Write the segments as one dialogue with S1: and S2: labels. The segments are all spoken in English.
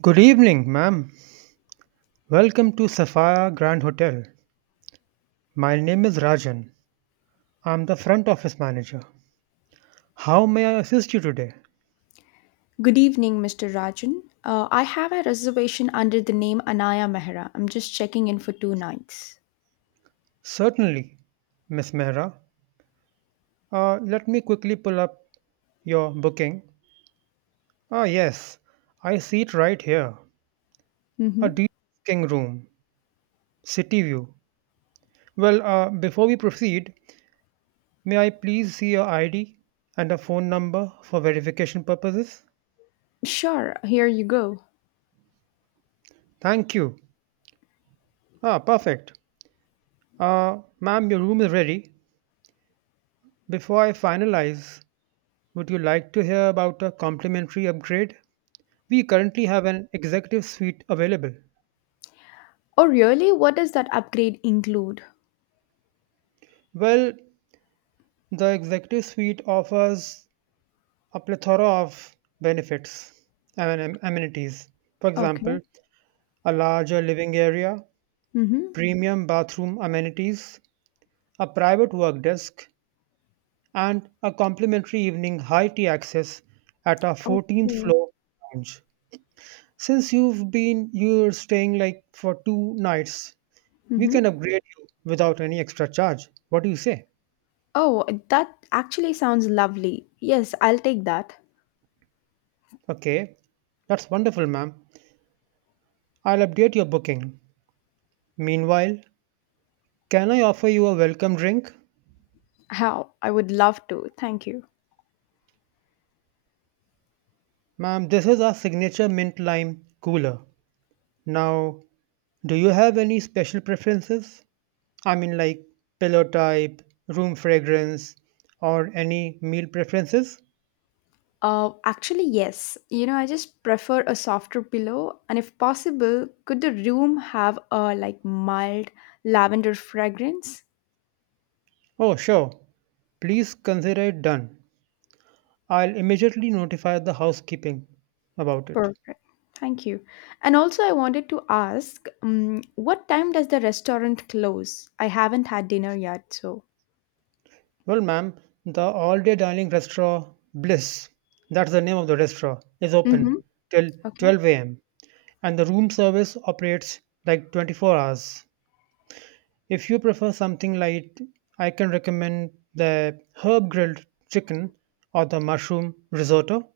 S1: Good evening, ma'am. Welcome to Sapphire Grand Hotel. My name is Rajan. I'm the front office manager. How may I assist you today?
S2: Good evening, Mr. Rajan. I have a reservation under the name Anaya Mehra. I'm just checking in for two nights.
S1: Certainly, Miss Mehra. Let me quickly pull up your booking. Ah, yes, I see it right here. A
S2: Mm-hmm.
S1: de-risking room, city view. Before we proceed, may I please see your ID and a phone number for verification purposes?
S2: Sure, here you go.
S1: Thank you. Ah, perfect. Ma'am, your room is ready. Before I finalize, would you like to hear about a complimentary upgrade? We currently have an executive suite available.
S2: Oh, really? What does that upgrade include?
S1: Well, the executive suite offers a plethora of benefits and amenities. For
S2: Okay.
S1: example, a larger living area,
S2: Mm-hmm.
S1: premium bathroom amenities, a private work desk, and a complimentary evening high tea access at our 14th
S2: Okay.
S1: floor lounge. Since you're staying like for 2 nights, we can
S2: Mm-hmm.
S1: upgrade you without any extra charge. What do you say?
S2: Oh, that actually sounds lovely. Yes, I'll take that.
S1: Okay, that's wonderful, ma'am. I'll update your booking. Meanwhile, can I offer you a welcome drink?
S2: How? I would love to. Thank you.
S1: Ma'am, this is our signature mint lime cooler. Now, do you have any special preferences? I mean, like pillow type, room fragrance, or any meal preferences?
S2: Actually, yes. I just prefer a softer pillow, and if possible, could the room have a mild lavender fragrance?
S1: Oh, sure. Please consider it done. I'll immediately notify the housekeeping about it.
S2: Perfect. Thank you. And also, I wanted to ask, what time does the restaurant close? I haven't had dinner yet, so.
S1: Well, ma'am, the all day dining restaurant Bliss, that's the name of the restaurant, is open
S2: Mm-hmm.
S1: till
S2: Okay.
S1: 12 a.m., and the room service operates like 24 hours. If you prefer something light, I can recommend the herb grilled chicken or the mushroom risotto.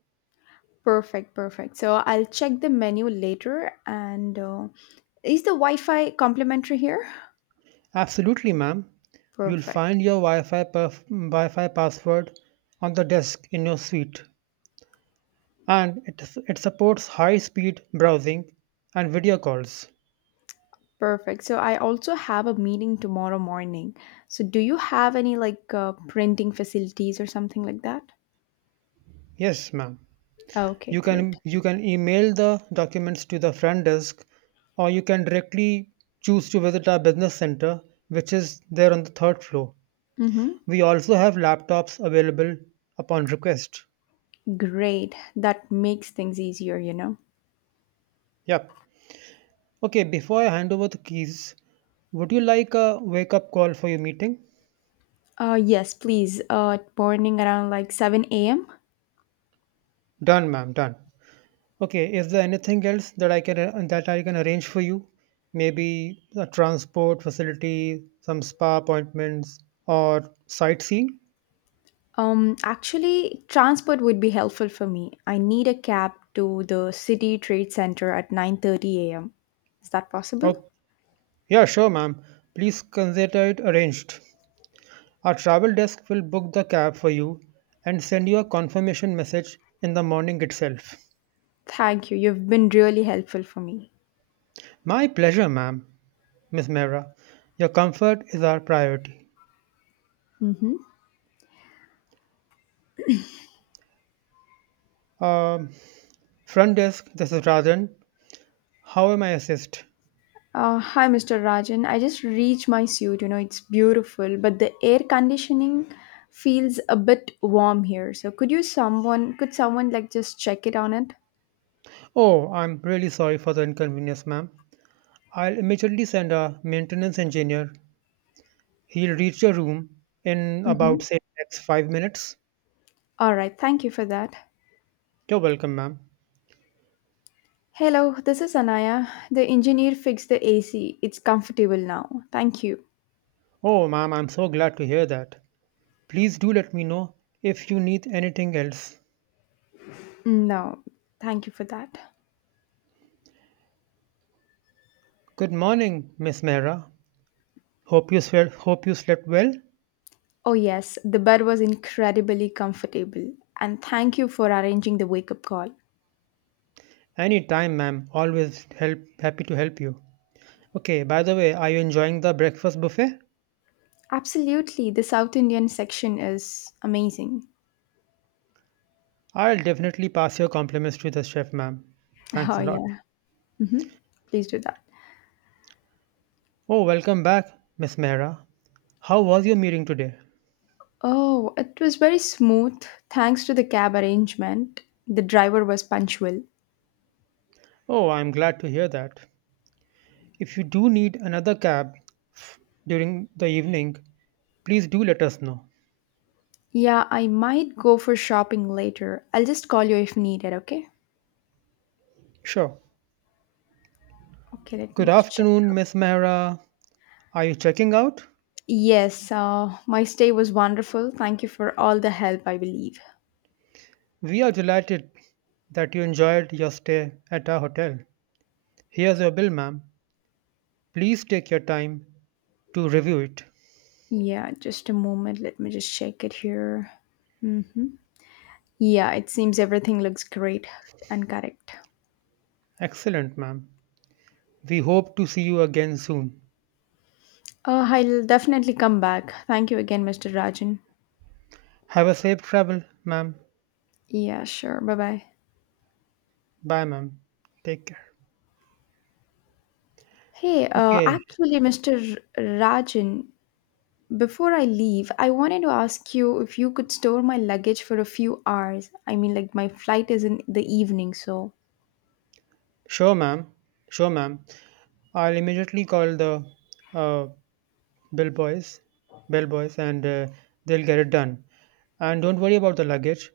S2: Perfect, perfect. So I'll check the menu later. And is the Wi-Fi complimentary here?
S1: Absolutely, ma'am. You'll find
S2: Perfect.
S1: your Wi Fi password on the desk in your suite, and it supports high speed browsing and video calls.
S2: Perfect. So I also have a meeting tomorrow morning. So do you have any printing facilities or something like that?
S1: Yes, ma'am.
S2: Okay,
S1: You
S2: great.
S1: can you can email the documents to the front desk, or you can directly choose to visit our business center, which is there on the third floor.
S2: Mm-hmm.
S1: We also have laptops available upon request.
S2: Great. That makes things easier.
S1: Yep. Okay, before I hand over the keys, would you like a wake up call for your meeting?
S2: Yes, please. Morning around like 7 a.m.
S1: Done, ma'am, done. Okay, is there anything else that I can arrange for you? Maybe a transport facility, some spa appointments, or sightseeing?
S2: Actually, transport would be helpful for me. I need a cab to the City Trade Center at 9:30 a.m. Is that possible?
S1: Oh, yeah, sure, ma'am. Please consider it arranged. Our travel desk will book the cab for you and send you a confirmation message in the morning itself.
S2: Thank you. You've been really helpful for me.
S1: My pleasure, ma'am, Miss Mera. Your comfort is our priority.
S2: Mm-hmm.
S1: Um, front desk, this is Rajan. How am I assist?
S2: Hi, Mr. Rajan. I just reached my suit. It's beautiful, but the air conditioning feels a bit warm here. So, could someone just check it on it?
S1: Oh, I'm really sorry for the inconvenience, ma'am. I'll immediately send a maintenance engineer. He'll reach your room in about,
S2: Mm-hmm.
S1: say, next 5 minutes.
S2: All right. Thank you for that.
S1: You're welcome, ma'am.
S2: Hello, this is Anaya. The engineer fixed the AC. It's comfortable now. Thank you.
S1: Oh, ma'am, I'm so glad to hear that. Please do let me know if you need anything else.
S2: Mm, no, thank you for that.
S1: Good morning, Miss Mera. Hope you slept well.
S2: Oh yes, the bed was incredibly comfortable, and thank you for arranging the wake-up call.
S1: Anytime, ma'am. Happy to help you. Okay, by the way, are you enjoying the breakfast buffet?
S2: Absolutely, the South Indian section is amazing.
S1: I'll definitely pass your compliments to the chef, ma'am. Thanks
S2: Oh,
S1: a lot.
S2: yeah. hmm Please do that.
S1: Oh, welcome back, Miss Mehra. How was your meeting today?
S2: Oh, it was very smooth thanks to the cab arrangement. The driver was punctual.
S1: Oh, I'm glad to hear that. If you do need another cab f- during the evening, please do let us know.
S2: Yeah, I might go for shopping later. I'll just call you if needed, okay?
S1: Sure.
S2: Okay, let
S1: Good
S2: me just check
S1: afternoon,
S2: out.
S1: Miss Mehra. Are you checking out?
S2: Yes, my stay was wonderful. Thank you for all the help, I believe.
S1: We are delighted that you enjoyed your stay at our hotel. Here's your bill, ma'am. Please take your time to review it.
S2: Yeah, just a moment. Let me just check it here. Mm-hmm. Yeah, it seems everything looks great and correct.
S1: Excellent, ma'am. We hope to see you again soon.
S2: I'll definitely come back. Thank you again, Mr. Rajan.
S1: Have a safe travel, ma'am.
S2: Yeah, sure. Bye bye.
S1: Bye, ma'am. Take care.
S2: Hey,
S1: Okay.
S2: Mr. Rajan, before I leave, I wanted to ask you if you could store my luggage for a few hours. I mean, like, my flight is in the evening, so.
S1: Sure, ma'am. Sure, ma'am. I'll immediately call the uh, bell boys, bell boys, and they'll get it done. And don't worry about the luggage.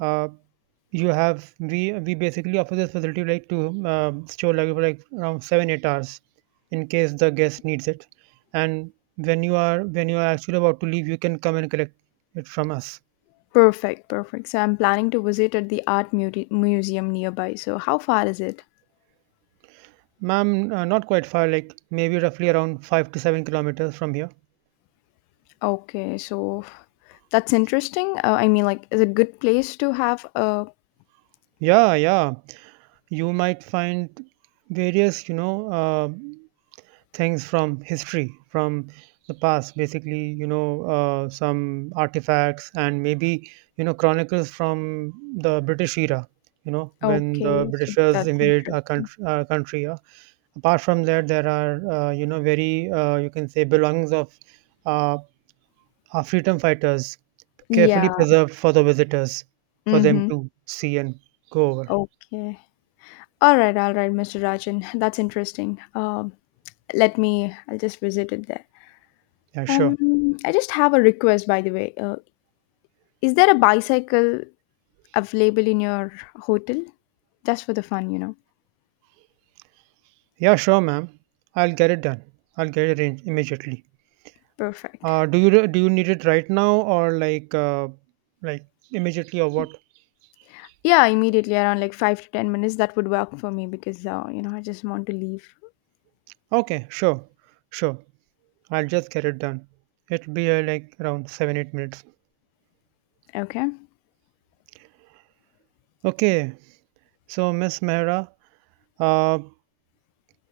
S1: Uh, you have we basically offer this facility like to store luggage for like around 7-8 hours, in case the guest needs it. And when you are actually about to leave, you can come and collect it from us,
S2: Perfect, perfect. So, I'm planning to visit at the museum nearby. So, how far is it?
S1: ma'am. Not quite far, like maybe roughly around 5 to 7 kilometers from here.
S2: Okay, so that's interesting. I mean, like, is it good place to have a.
S1: Yeah, yeah. You might find various things from history, from the past, basically, some artifacts, and maybe, you know chronicles from the British era, when the
S2: Okay, so
S1: Britishers
S2: that's
S1: invaded
S2: interesting.
S1: our country. Apart from that, there are very, you can say, belongings of uh, our freedom fighters, carefully
S2: Yeah.
S1: preserved for the visitors for them
S2: Mm-hmm.
S1: to see and go over.
S2: Okay. All right, Mr. Rajan. That's interesting. I'll just visit it there.
S1: Yeah, sure.
S2: I just have a request, by the way. Is there a bicycle available in your hotel? Just for the fun, you know.
S1: Yeah, sure, ma'am. I'll get it done. I'll get it arranged immediately.
S2: Perfect.
S1: Do you need it right now, or like immediately or what?
S2: Yeah, immediately around like 5 to 10 minutes, that would work for me because, I just want to leave.
S1: Okay, sure, sure. I'll just get it done. It'll be like around 7-8 minutes.
S2: Okay.
S1: Okay. So, Miss Mehra, uh,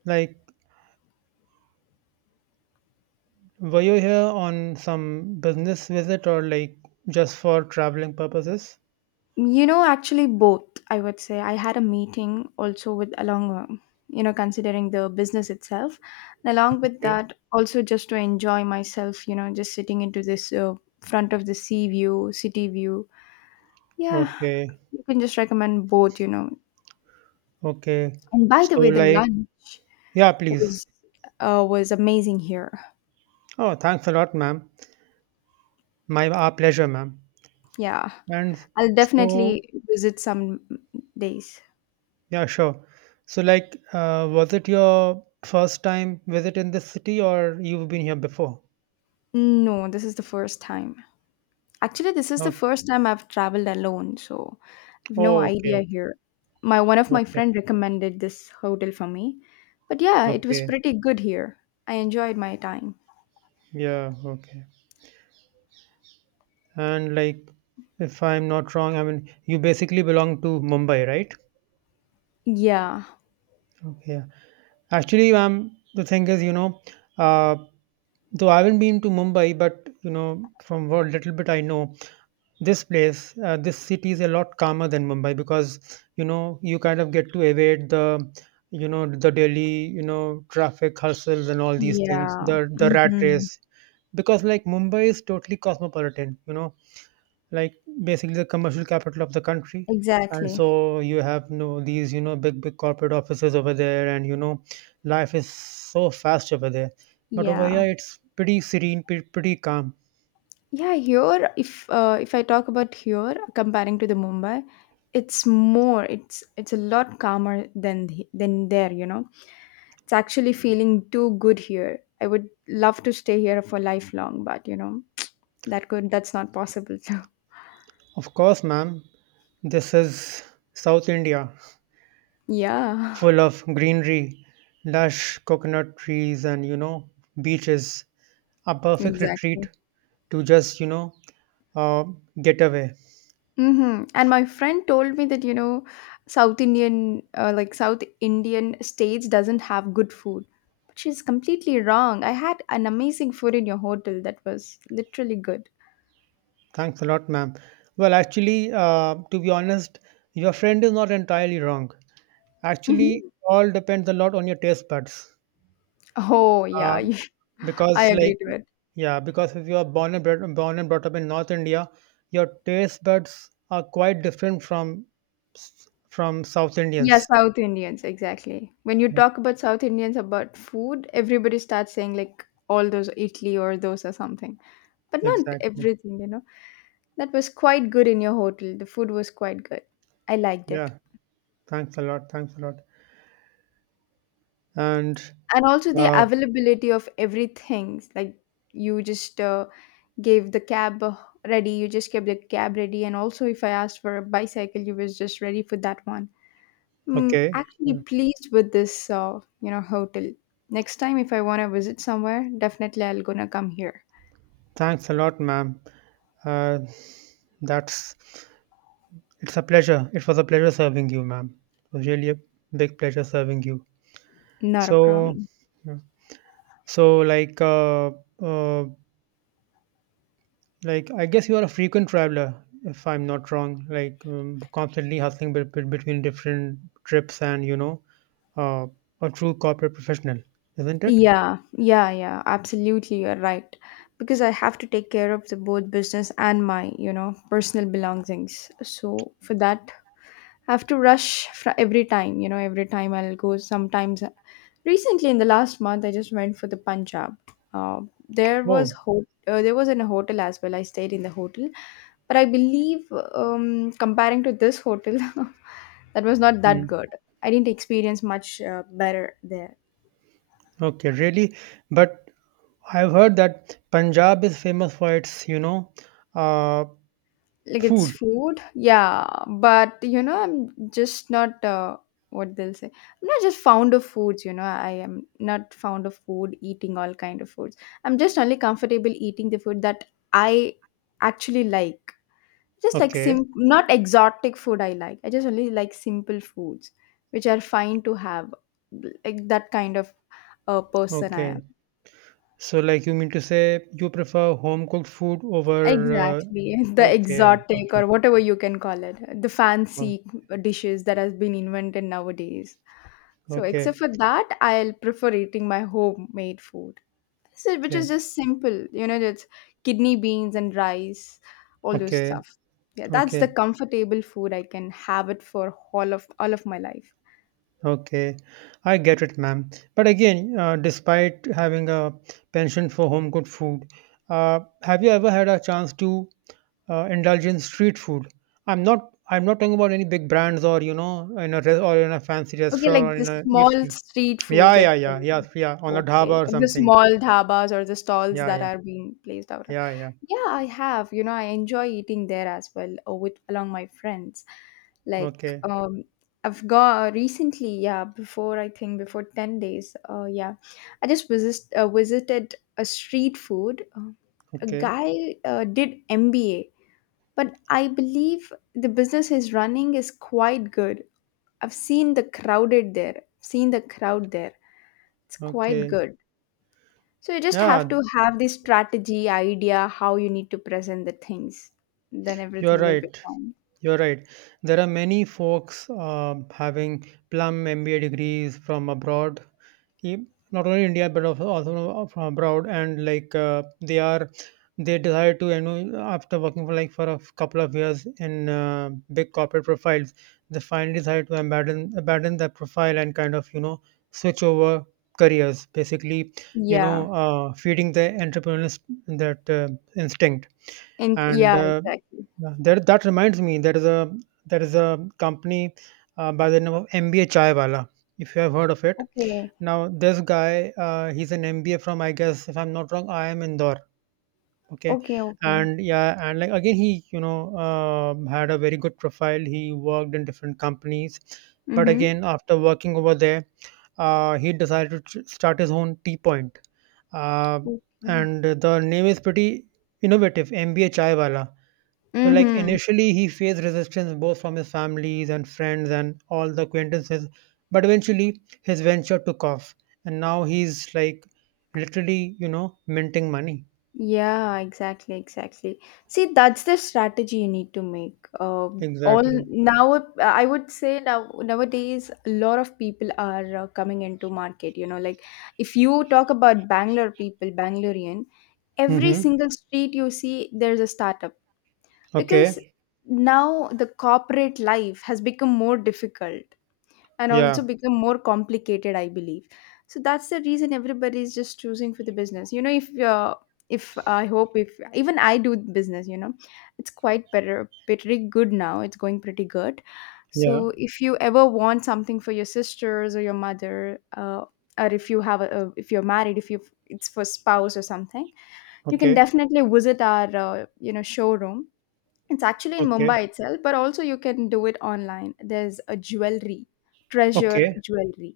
S1: like, were you here on some business visit, or like just for traveling purposes?
S2: You know, actually both, I would say. I had a meeting also with along, considering the business itself. And along with
S1: Okay.
S2: that, also just to enjoy myself, you know, just sitting into this front of the sea view, city view. Yeah,
S1: Okay.
S2: you can just recommend both, you know.
S1: Okay.
S2: And by the
S1: So,
S2: way, the
S1: like,
S2: lunch
S1: yeah, please.
S2: was was amazing here.
S1: Oh, thanks a lot, ma'am. My our pleasure, ma'am.
S2: Yeah.
S1: And
S2: I'll
S1: so,
S2: definitely visit some days.
S1: yeah, sure. Was it your first time visit in this city, or you've been here before?
S2: No, this is the first time. Actually, this is the
S1: Oh,
S2: first time I've traveled alone, so I've no
S1: oh,
S2: idea
S1: okay,
S2: here. My one of my
S1: okay,
S2: friend recommended this hotel for me. But yeah, it was
S1: okay,
S2: pretty good here. I enjoyed my time.
S1: yeah, okay. And like, if I'm not wrong, I mean, you basically belong to Mumbai, right?
S2: Yeah.
S1: Okay, yeah. Actually, the thing is, uh, though I haven't been to Mumbai, but from what little bit I know, this place, this city is a lot calmer than Mumbai, because you kind of get to evade the the daily traffic hustles and all these things,
S2: Yeah.
S1: the rat
S2: hmm
S1: race. Because like Mumbai is totally cosmopolitan, like basically the commercial capital of the country, and
S2: Exactly.
S1: so you have no these big big corporate offices over there, and life is so fast over there. But over
S2: Yeah.
S1: here, it's pretty serene, pretty calm.
S2: Yeah, here if I talk about here comparing to the Mumbai, it's more it's a lot calmer than than there, you know. It's actually feeling too good here. I would love to stay here for lifelong, but you know, that's not possible too.
S1: Of course, ma'am. This is South India,
S2: Yeah,
S1: full of greenery, lush coconut trees, and beaches. A perfect retreat
S2: exactly.
S1: to just, uh, get away.
S2: Mm-hmm. And my friend told me that you know, South Indian states doesn't have good food. But she's completely wrong. I had an amazing food in your hotel that was literally good.
S1: Thanks a lot, ma'am. Well, actually, to be honest, your friend is not entirely wrong. Actually,
S2: hmm
S1: all depends a lot on your taste buds.
S2: Oh
S1: Uh,
S2: yeah, I
S1: because, like,
S2: agree to it.
S1: Yeah, because if you are born and brought up in North India, your taste buds are quite different from South
S2: Yeah,
S1: Indians.
S2: South Indians, exactly. When you talk about South Indians about food, everybody starts saying like all those Italy or those or something. But not
S1: Exactly.
S2: everything, you know. That was quite good in your hotel. The food was quite good. I liked it.
S1: Yeah. Thanks a lot. Thanks a lot. And
S2: And also the
S1: uh,
S2: availability of everything. Like you just gave the cab ready, you just kept the cab ready and also if I asked for a bicycle, you was just ready for that one. Mm,
S1: okay.
S2: actually pleased with this, hotel. Next time, if I want to visit somewhere, definitely I'll gonna come here.
S1: Thanks a lot, ma'am. Uh, that's it's a pleasure. It was a pleasure serving you, ma'am. It was really a big pleasure serving you.
S2: Not a
S1: So,
S2: problem.
S1: yeah. so like uh, uh, Like, I guess you are a frequent traveler, if I'm not wrong. Like, constantly hustling between different trips, and uh, a true corporate professional, isn't it?
S2: Yeah, absolutely, you're right. Because I have to take care of the both business and my, you know, personal belongings. So for that, I have to rush fr every time, you know, every time I'll go. Sometimes, recently in the last month, I just went for the Punjab. Uh,
S1: Oh,
S2: there was in a hotel as well. I stayed in the hotel, but I believe comparing to this hotel, that was not that
S1: mm.
S2: good. I didn't experience much better there
S1: Okay, really. But I've heard that Punjab is famous for its, uh,
S2: like it's
S1: food.
S2: food yeah but you know I'm just not what they'll say I'm not just fond of foods you know I am not fond of food eating all kind of foods I'm just only comfortable eating the food that I actually like just like
S1: Okay,
S2: sim not exotic food I like I just only like simple foods which are fine to have like that kind of a person I am.
S1: okay. So, like, you mean to say you prefer home cooked food over?
S2: Exactly. The
S1: Okay,
S2: exotic
S1: okay,
S2: or whatever you can call it, the
S1: oh,
S2: fancy dishes that has been invented nowadays. So
S1: okay,
S2: except for that, I'll prefer eating my homemade food. So, which is
S1: okay,
S2: just simple, you know, that's kidney beans and rice, all those
S1: okay,
S2: stuff. Yeah, that's the
S1: okay.
S2: comfortable food I can have it for all of my life.
S1: Okay, I get it, ma'am. But again, despite having a penchant for home cooked food, have you ever had a chance to indulge in street food? I'm not. I'm not talking about any big brands, or in a re- or in a fancy
S2: Okay,
S1: restaurant,
S2: like
S1: or
S2: the
S1: in a
S2: small
S1: eatery.
S2: street
S1: Yeah,
S2: foods, like
S1: yeah, yeah, yeah, yeah. On a
S2: okay,
S1: dhaba or
S2: like the
S1: something.
S2: small dhabas or the stalls
S1: Yeah,
S2: that
S1: yeah,
S2: are being placed out of.
S1: yeah, yeah.
S2: Yeah, I have. You know, I enjoy eating there as well, or with along my friends. Like,
S1: Okay,
S2: um, I've got recently, yeah, before I think before 10 days. Yeah, I just visited a street food. A
S1: okay,
S2: guy did MBA, but I believe the business he's running is quite good. I've seen seen the crowd there. It's quite
S1: okay.
S2: good. So you just have
S1: Yeah,
S2: to have the strategy, idea, how you need to present the things. Then
S1: you are
S2: everything will be
S1: right.
S2: fine.
S1: You're right. There are many folks having plum MBA degrees from abroad, e- not only India but also from abroad, and like they desire to, you know, after working for for a couple of years in big corporate profiles, they finally decide to abandon that profile, and kind of, you know, switch over careers. Basically,
S2: Yeah.
S1: feeding the entrepreneurial, that instinct.
S2: And
S1: And
S2: yeah, exactly.
S1: that reminds me, there is a company by the name of MBA Chai, if you have heard of it.
S2: Okay.
S1: Now this guy, he's an MBA from, I guess, if I'm not wrong, I am Indore. Okay.
S2: Okay, okay.
S1: And yeah, and like again, he, had a very good profile, he worked in different companies, but
S2: Mm-hmm.
S1: again, after working over there, he decided to start his own tea point, uh,
S2: Okay.
S1: and the name is pretty innovative, MBA Chai. So, like
S2: Mm-hmm.
S1: initially, he faced resistance both from his families and friends and all the acquaintances, but eventually his venture took off, and now he's like literally, minting money.
S2: Yeah, exactly, exactly. See, that's the strategy you need to make.
S1: Exactly.
S2: I would say now nowadays a lot of people are coming into market. You know, like if you talk about Bangalore people, Bangalorean, every
S1: Mm-hmm.
S2: single street you see, there's a startup because
S1: Okay.
S2: now the corporate life has become more difficult and also
S1: Yeah.
S2: become more complicated I believe so that's the reason everybody is just choosing for the business you know if I hope if even I do business you know it's quite better pretty good now it's going pretty good so
S1: Yeah.
S2: if you ever want something for your sisters or your mother uh, or if you have a if you're married if you it's for spouse or something you can
S1: Okay.
S2: definitely visit our showroom it's actually in
S1: Okay.
S2: Mumbai itself, but also you can do it online. There's a jewelry, treasure
S1: Okay.
S2: jewelry.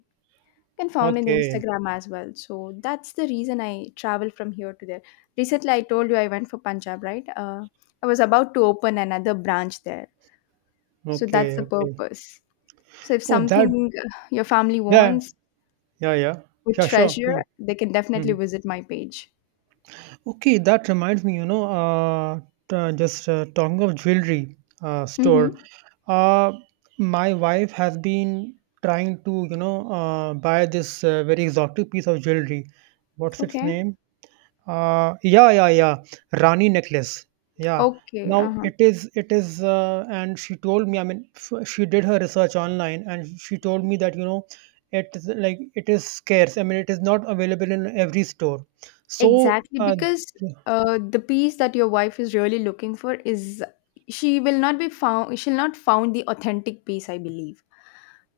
S2: You can found in the
S1: Okay.
S2: Instagram as well. So that's the reason I travel from here to there. Recently, I told you I went for Punjab, right? I was about to open another branch there. So that's
S1: Okay.
S2: the
S1: Okay.
S2: purpose. So if
S1: Oh, that.
S2: something your family
S1: Yeah.
S2: wants
S1: Yeah. Yeah.
S2: with
S1: Yeah. Sure. Please.
S2: treasure, they can definitely
S1: Mhm.
S2: visit my page.
S1: Okay, that reminds me, just talking of jewelry store,
S2: Mm-hmm.
S1: uh, my wife has been trying to, buy this very exotic piece of jewelry. What's its
S2: Okay.
S1: name? Yeah, yeah, yeah, Rani necklace. Yeah.
S2: Okay.
S1: Now
S2: Uh-huh.
S1: it is, and she told me. I mean, she did her research online, and she told me that it is like it is scarce. I mean, it is not available in every store. So.
S2: Exactly, because the piece that your wife is really looking for is she'll not found the authentic piece, I believe.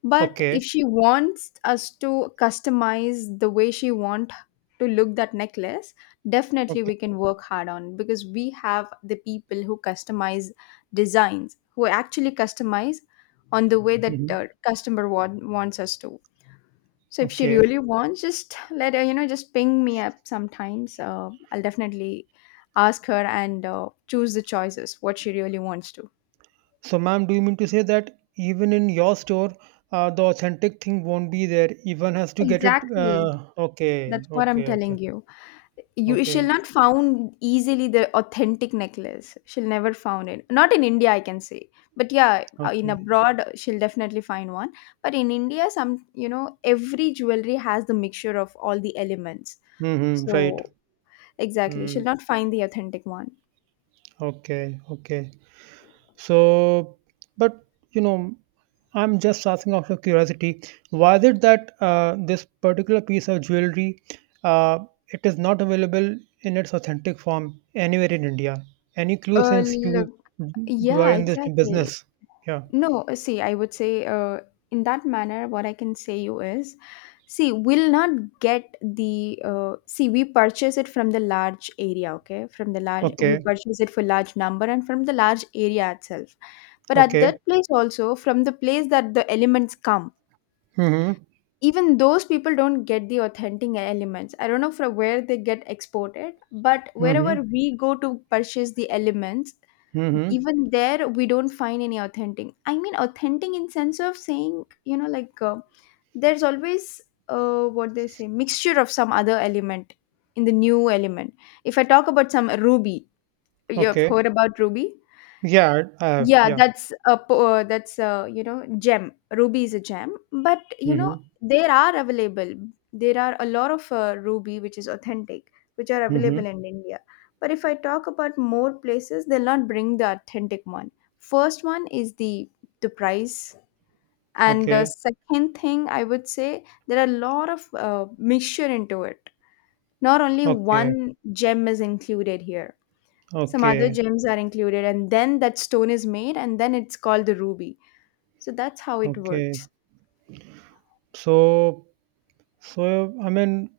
S2: But
S1: Okay,
S2: if she wants us to customize the way she want to look that necklace, definitely
S1: okay,
S2: we can work hard on because we have the people who customize designs, who actually customize on the way that
S1: mhm,
S2: customer want, wants us to. So if she
S1: okay.
S2: really wants, just let her, you know, just ping me up sometimes. I'll definitely ask her and choose the choices what she really wants to.
S1: So, ma'am, do you mean to say that even in your store, the authentic thing won't be there? Even has to get it.
S2: Exactly.
S1: Okay,
S2: That's what I'm
S1: okay, okay,
S2: telling you. You she'll
S1: okay,
S2: not found easily the authentic necklace. She'll never found it. Not in India, I can say. But yeah, in
S1: okay.
S2: abroad, she'll definitely find one. But in India, some you know, every jewelry has the mixture of all the elements.
S1: Mm-hmm, right.
S2: So exactly, she'll
S1: Mm,
S2: not find the authentic one.
S1: okay, okay. So, but you know, I'm just asking out of curiosity. Why is it that this particular piece of jewelry uh, it is not available in its authentic form anywhere in India? Any clue,
S2: Uh,
S1: since
S2: look,
S1: you were
S2: yeah,
S1: in this
S2: exactly.
S1: business? Yeah.
S2: No, see, I would say in that manner, what I can say you is, see, we'll not get the, see, we purchase it from the large area, okay? From the large, we
S1: Okay.
S2: purchase it for large number and from the large area itself. But at that
S1: Okay.
S2: place also, from the place that the elements come,
S1: Mm-hmm.
S2: even those people don't get the authentic elements. I don't know from where they get exported, but wherever
S1: Mm-hmm.
S2: we go to purchase the elements,
S1: Mm-hmm.
S2: even there we don't find any authentic, I mean authentic in sense of saying, you know, like there's always what they say mixture of some other element in the new element. If I talk about some ruby, you have
S1: Okay.
S2: heard about ruby.
S1: Yeah, I have.
S2: Yeah,
S1: Yeah.
S2: that's a that's a, you know, gem. Ruby is a gem, but you know
S1: Mm-hmm.
S2: there are available. There are a lot of ruby which is authentic, which are
S1: Mm-hmm.
S2: available in India. But if I talk about more places, they'll not bring the authentic one. First one is the price, and the
S1: Okay.
S2: second thing I would say there are a lot of mixture into it. Not only
S1: Okay.
S2: one gem is included here. Some other
S1: Okay.
S2: gems are included, and then that stone is made, and then it's called the ruby. So that's how it
S1: Okay.
S2: works.
S1: So, so I mean,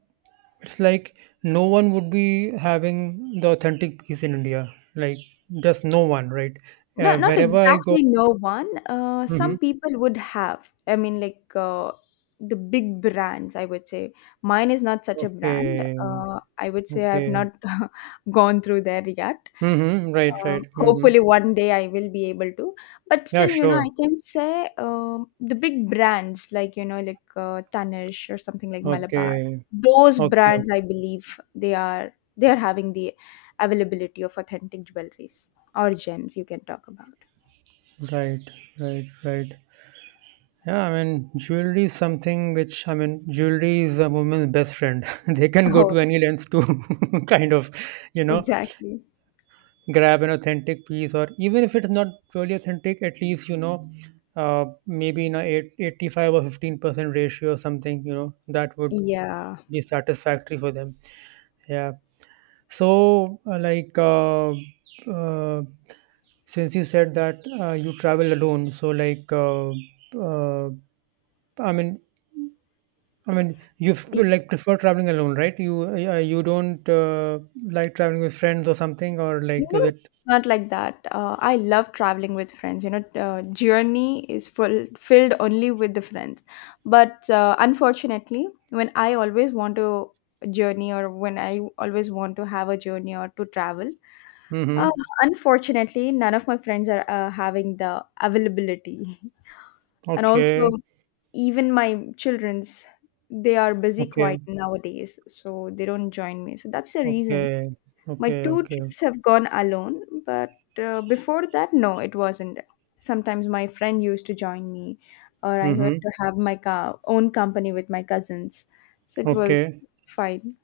S1: it's like no one would be having the authentic piece in India. Like just no one, right?
S2: No, not
S1: Wherever I go.
S2: exactly no one.
S1: Hmm.
S2: Some people would have. I mean, like the big brands, I would say. Mine is not such a brand.
S1: Okay.
S2: I would say I've
S1: Okay.
S2: not gone through there yet.
S1: Mm-hmm. Right. Right. Mm-hmm.
S2: Hopefully one day I will be able to. But
S1: Yeah.
S2: still, you know,
S1: Sure.
S2: I can say the big brands like, you know, like Tanish or something like Malabar,
S1: Okay.
S2: those
S1: Okay.
S2: brands,
S1: Okay.
S2: I believe they are having the availability of authentic jewelries or gems you can talk about.
S1: Right. Right. Right. Yeah, I mean, jewelry is something which, I mean, jewelry is a woman's best friend. They can go
S2: Oh,
S1: to any length to kind of, you know,
S2: exactly.
S1: grab an authentic piece, or even if it's not really authentic, at least you know, maybe in a 85 or 15% ratio or something, you know, that would
S2: Yeah.
S1: be satisfactory for them. Yeah. So like uh, since you said that you travel alone, so like uh, i mean I mean, you f- like, prefer traveling alone, right? You you don't like traveling with friends or something, or like, is
S2: No,
S1: it?
S2: not like that. I love traveling with friends. You know, journey is full filled only with the friends. But unfortunately, when I always want to journey or when I always want to have a journey or to travel, uh,
S1: Mm-hmm.
S2: unfortunately, none of my friends are having the availability. And also,
S1: Okay,
S2: even my children's, they are busy
S1: okay.
S2: quite nowadays, so they don't join me. So that's the reason.
S1: Okay,
S2: My
S1: okay,
S2: two
S1: okay.
S2: trips have gone alone, but before that, no, it wasn't. Sometimes my friend used to join me, or I
S1: Mm-hmm.
S2: had to have my own company with my cousins. So it was
S1: Okay,
S2: fine.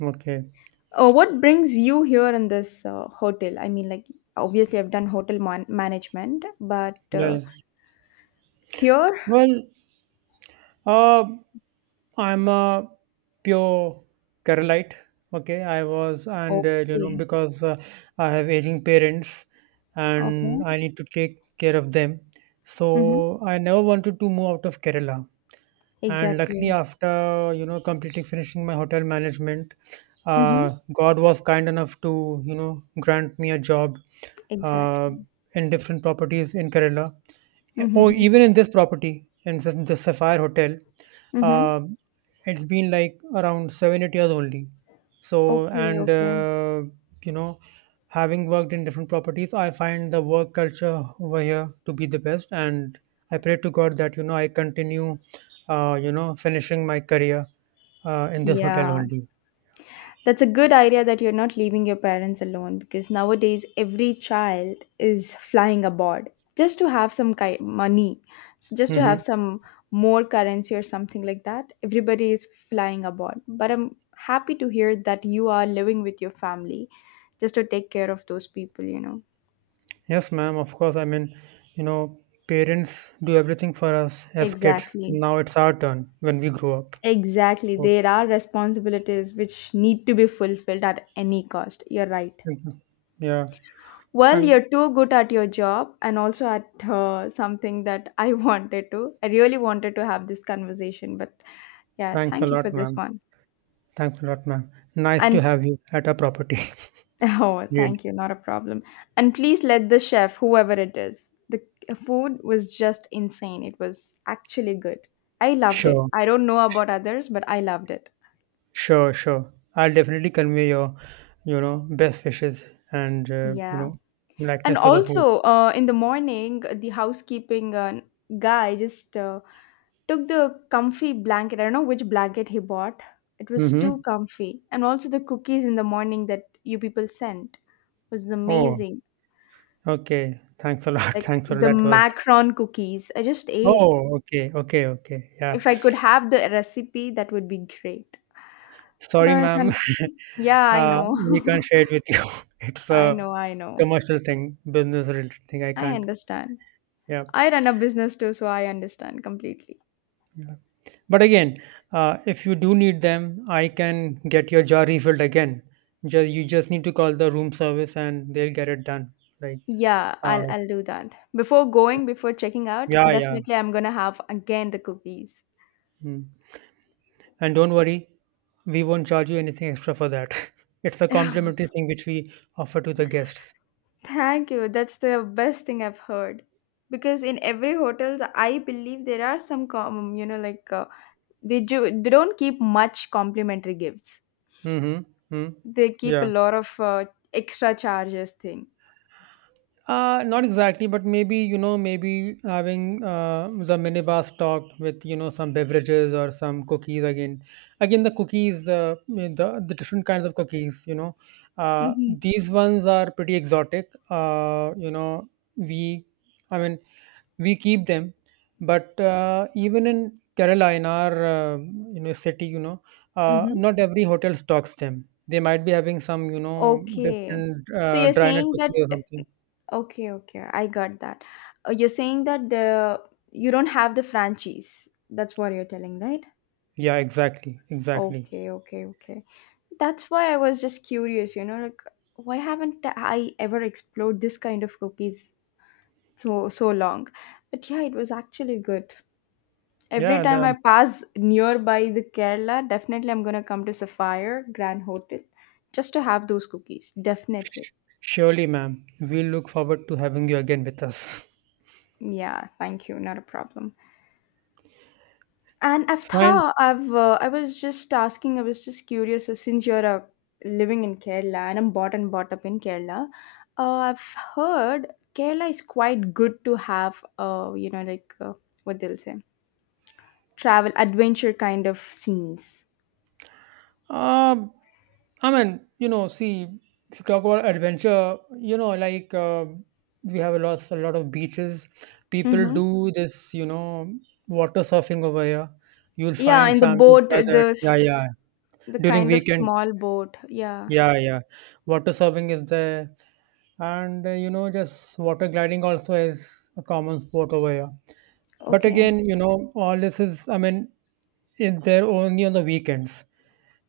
S1: okay.
S2: Oh, what brings you here in this hotel? I mean, like, obviously, I've done hotel management, but
S1: Yeah, yeah.
S2: here?
S1: Well, uh, I'm a pure Keralite. Okay, I was, and you know,
S2: Okay.
S1: because I have aging parents and
S2: Okay.
S1: I need to take care of them,
S2: Mm-hmm.
S1: so I never wanted to move out of Kerala. And luckily,
S2: Exactly.
S1: after you know, completely finishing my hotel management,
S2: Mm-hmm.
S1: God was kind enough to, you know, grant me a job uh,
S2: Exactly.
S1: in different properties in Kerala. Yeah, or
S2: Mm-hmm.
S1: even in this property, in the Sapphire Hotel,
S2: Mm-hmm.
S1: um, it's been like around seven, 8 years only. So,
S2: Okay.
S1: and
S2: Okay.
S1: you know, having worked in different properties, I find the work culture over here to be the best. And I pray to God that, you know, I continue, you know, finishing my career in this hotel
S2: Yeah.
S1: only.
S2: That's a good idea that you're not leaving your parents alone, because nowadays every child is flying abroad just to have some money, so just to have
S1: Hmm.
S2: some more currency or something like that. Everybody is flying abroad, but I'm happy to hear that you are living with your family just to take care of those people, you know.
S1: Yes, ma'am, of course. I mean, you know, parents do everything for us as kids.
S2: Exactly.
S1: Now it's our turn when we grow up.
S2: Exactly.
S1: So,
S2: There are responsibilities which need to be fulfilled at any cost. You're right.
S1: thank you. Yeah,
S2: Well,
S1: and
S2: you're too good at your job and also at something that I wanted to. I really wanted to have this conversation, but yeah,
S1: thanks a
S2: thank you
S1: lot,
S2: for this
S1: ma'am.
S2: one.
S1: Thanks a lot, ma'am. Nice to
S2: And
S1: have you at our property.
S2: oh,
S1: Really.
S2: thank you, not a problem. And please let the chef, whoever it is, the food was just insane. It was actually good. I loved it.
S1: Sure,
S2: I don't know about others, but I loved it.
S1: sure, sure. I'll definitely convey your, you know, best wishes and you
S2: Yeah.
S1: know,
S2: And
S1: likeness for the food.
S2: also, in the morning, the housekeeping guy just took the comfy blanket. I don't know which blanket he bought. It was
S1: Mm-hmm.
S2: too comfy. And also the cookies in the morning that you people sent was
S1: Oh,
S2: amazing.
S1: okay. Thanks a lot.
S2: Like
S1: Thanks for
S2: the
S1: that was.
S2: macaron cookies. I just ate.
S1: Oh, okay, okay, okay. Yeah.
S2: If I could have the recipe, that would be great.
S1: Sorry,
S2: But
S1: ma'am.
S2: yeah, I know.
S1: We can't share it with you. It's
S2: I
S1: a
S2: know, I know.
S1: commercial thing, business related thing. I
S2: I
S1: can't.
S2: understand.
S1: Yeah.
S2: I run a business too, so I understand completely.
S1: But again, if you do need them, I can get your jar refilled again. Just you just need to call the room service and they'll get it done. Like,
S2: Yeah,
S1: uh,
S2: I'll do that. Before going, before checking out,
S1: yeah, yeah.
S2: definitely I'm gonna have again the cookies.
S1: Mm. And don't worry, we won't charge you anything extra for that. It's a complimentary thing which we offer to the guests.
S2: Thank you. That's the best thing I've heard. Because in every hotel, I believe there are you know, like they do, they don't keep much complimentary gifts.
S1: Mm-hmm. Mm.
S2: They keep a
S1: Yeah.
S2: lot of extra charges thing.
S1: Not exactly, but maybe, you know, maybe having the minibar stocked with, you know, some beverages or some cookies again. Again, the cookies, mm, the different kinds of cookies, you know,
S2: hmm
S1: these ones are pretty exotic. You know, we, I mean, we keep them, but even in Kerala, in our, you know, city, you know,
S2: hmm
S1: not every hotel stocks them. They might be having some, you know,
S2: Okay.
S1: different
S2: So you're
S1: dry nut
S2: saying that
S1: cookies or something.
S2: okay, okay, I got that. You're saying that the you don't have the franchise. That's what you're telling, right?
S1: Yeah, exactly. Exactly.
S2: Okay, okay, okay. That's why I was just curious, you know, like why haven't I ever explored this kind of cookies so long? But yeah, it was actually good. Every
S1: Yeah,
S2: time I
S1: the,
S2: pass nearby the Kerala, definitely I'm gonna come to Sapphire Grand Hotel just to have those cookies. Definitely.
S1: surely, ma'am. We look forward to having you again with us.
S2: Yeah, thank you. Not a problem. And
S1: Fine.
S2: I was just asking, I was just curious, since you're living in Kerala and I'm bought and brought up in Kerala, I've heard Kerala is quite good to have you know like what they'll say travel adventure kind of scenes.
S1: Um, I mean, you know, see, if you talk about adventure, you know, like we have a lot of beaches. People
S2: Mm-hmm.
S1: do this, you know, water surfing over here. You'll
S2: Yeah,
S1: find
S2: in the
S1: families
S2: boat
S1: gathered. Yeah, yeah.
S2: the
S1: During
S2: kind of
S1: weekends.
S2: small boat. Yeah.
S1: Yeah, yeah. Water surfing is there, and you know, just water gliding also is a common sport over here. But
S2: Okay.
S1: again, you know, all this is, I mean, is there only on the weekends.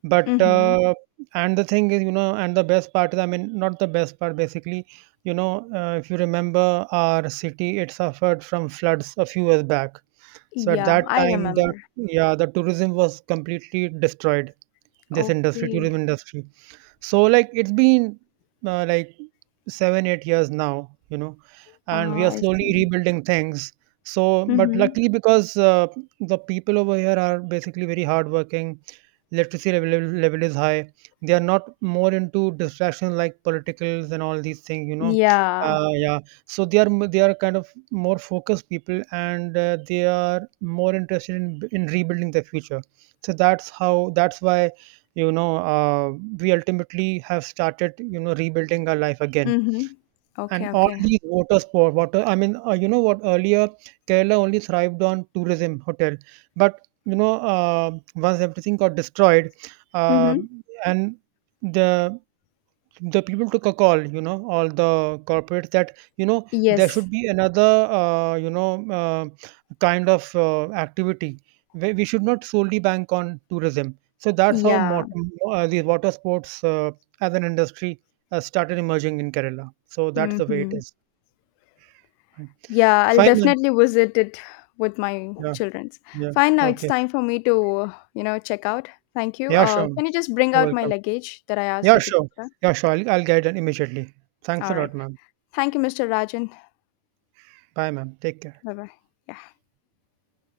S1: But
S2: Mm-hmm.
S1: and the thing is, you know, and the best part is, I mean, not the best part. Basically, you know, if you remember our city, it suffered from floods a few years back. So at
S2: Yeah,
S1: that
S2: I
S1: time, the
S2: remember.
S1: yeah, the tourism was completely destroyed. This industry,
S2: Okay.
S1: tourism industry, so like, it's been like 7, 8 years now, you know, and we
S2: Ah,
S1: are
S2: I
S1: slowly
S2: see.
S1: rebuilding things. So, but
S2: Mm-hmm.
S1: luckily, because the people over here are basically very hardworking, literacy level is high, they are not more into distractions like politicals and all these things, you know.
S2: Yeah.
S1: Yeah, so they are they are kind of more focused people, and they are more interested in rebuilding their future. So that's how, that's why, you know, we ultimately have started, you know, rebuilding our life again.
S2: Mhm.
S1: And
S2: Okay,
S1: all
S2: okay.
S1: these water sport, water, I mean, you know what, earlier Kerala only thrived on tourism, hotel. But you know, once everything got destroyed, uh,
S2: Mhm.
S1: and the the people took a call, you know, all the corporates, that you know, there
S2: Yes.
S1: should be another you know kind of activity where we should not solely bank on tourism. So that's how,
S2: Yeah.
S1: the water sports as an industry started emerging in Kerala. So that's the way it
S2: Mhm.
S1: is. Fine.
S2: Yeah, I'll
S1: Fine, ma'am.
S2: definitely visit it with my
S1: Yeah,
S2: children's.
S1: yeah,
S2: Fine, now it's
S1: okay.
S2: time for me to, you know, check out. Thank you.
S1: Yeah, sure, ma'am.
S2: Can you just bring
S1: You're
S2: out my
S1: welcome.
S2: luggage that I asked
S1: Yeah,
S2: you to
S1: sure.
S2: prepare?
S1: Yeah, sure, I'll guide it immediately. Thanks
S2: All
S1: a
S2: right.
S1: lot, ma'am.
S2: Thank you, Mr. Rajan.
S1: Bye, ma'am, take care.
S2: Bye bye. Yeah.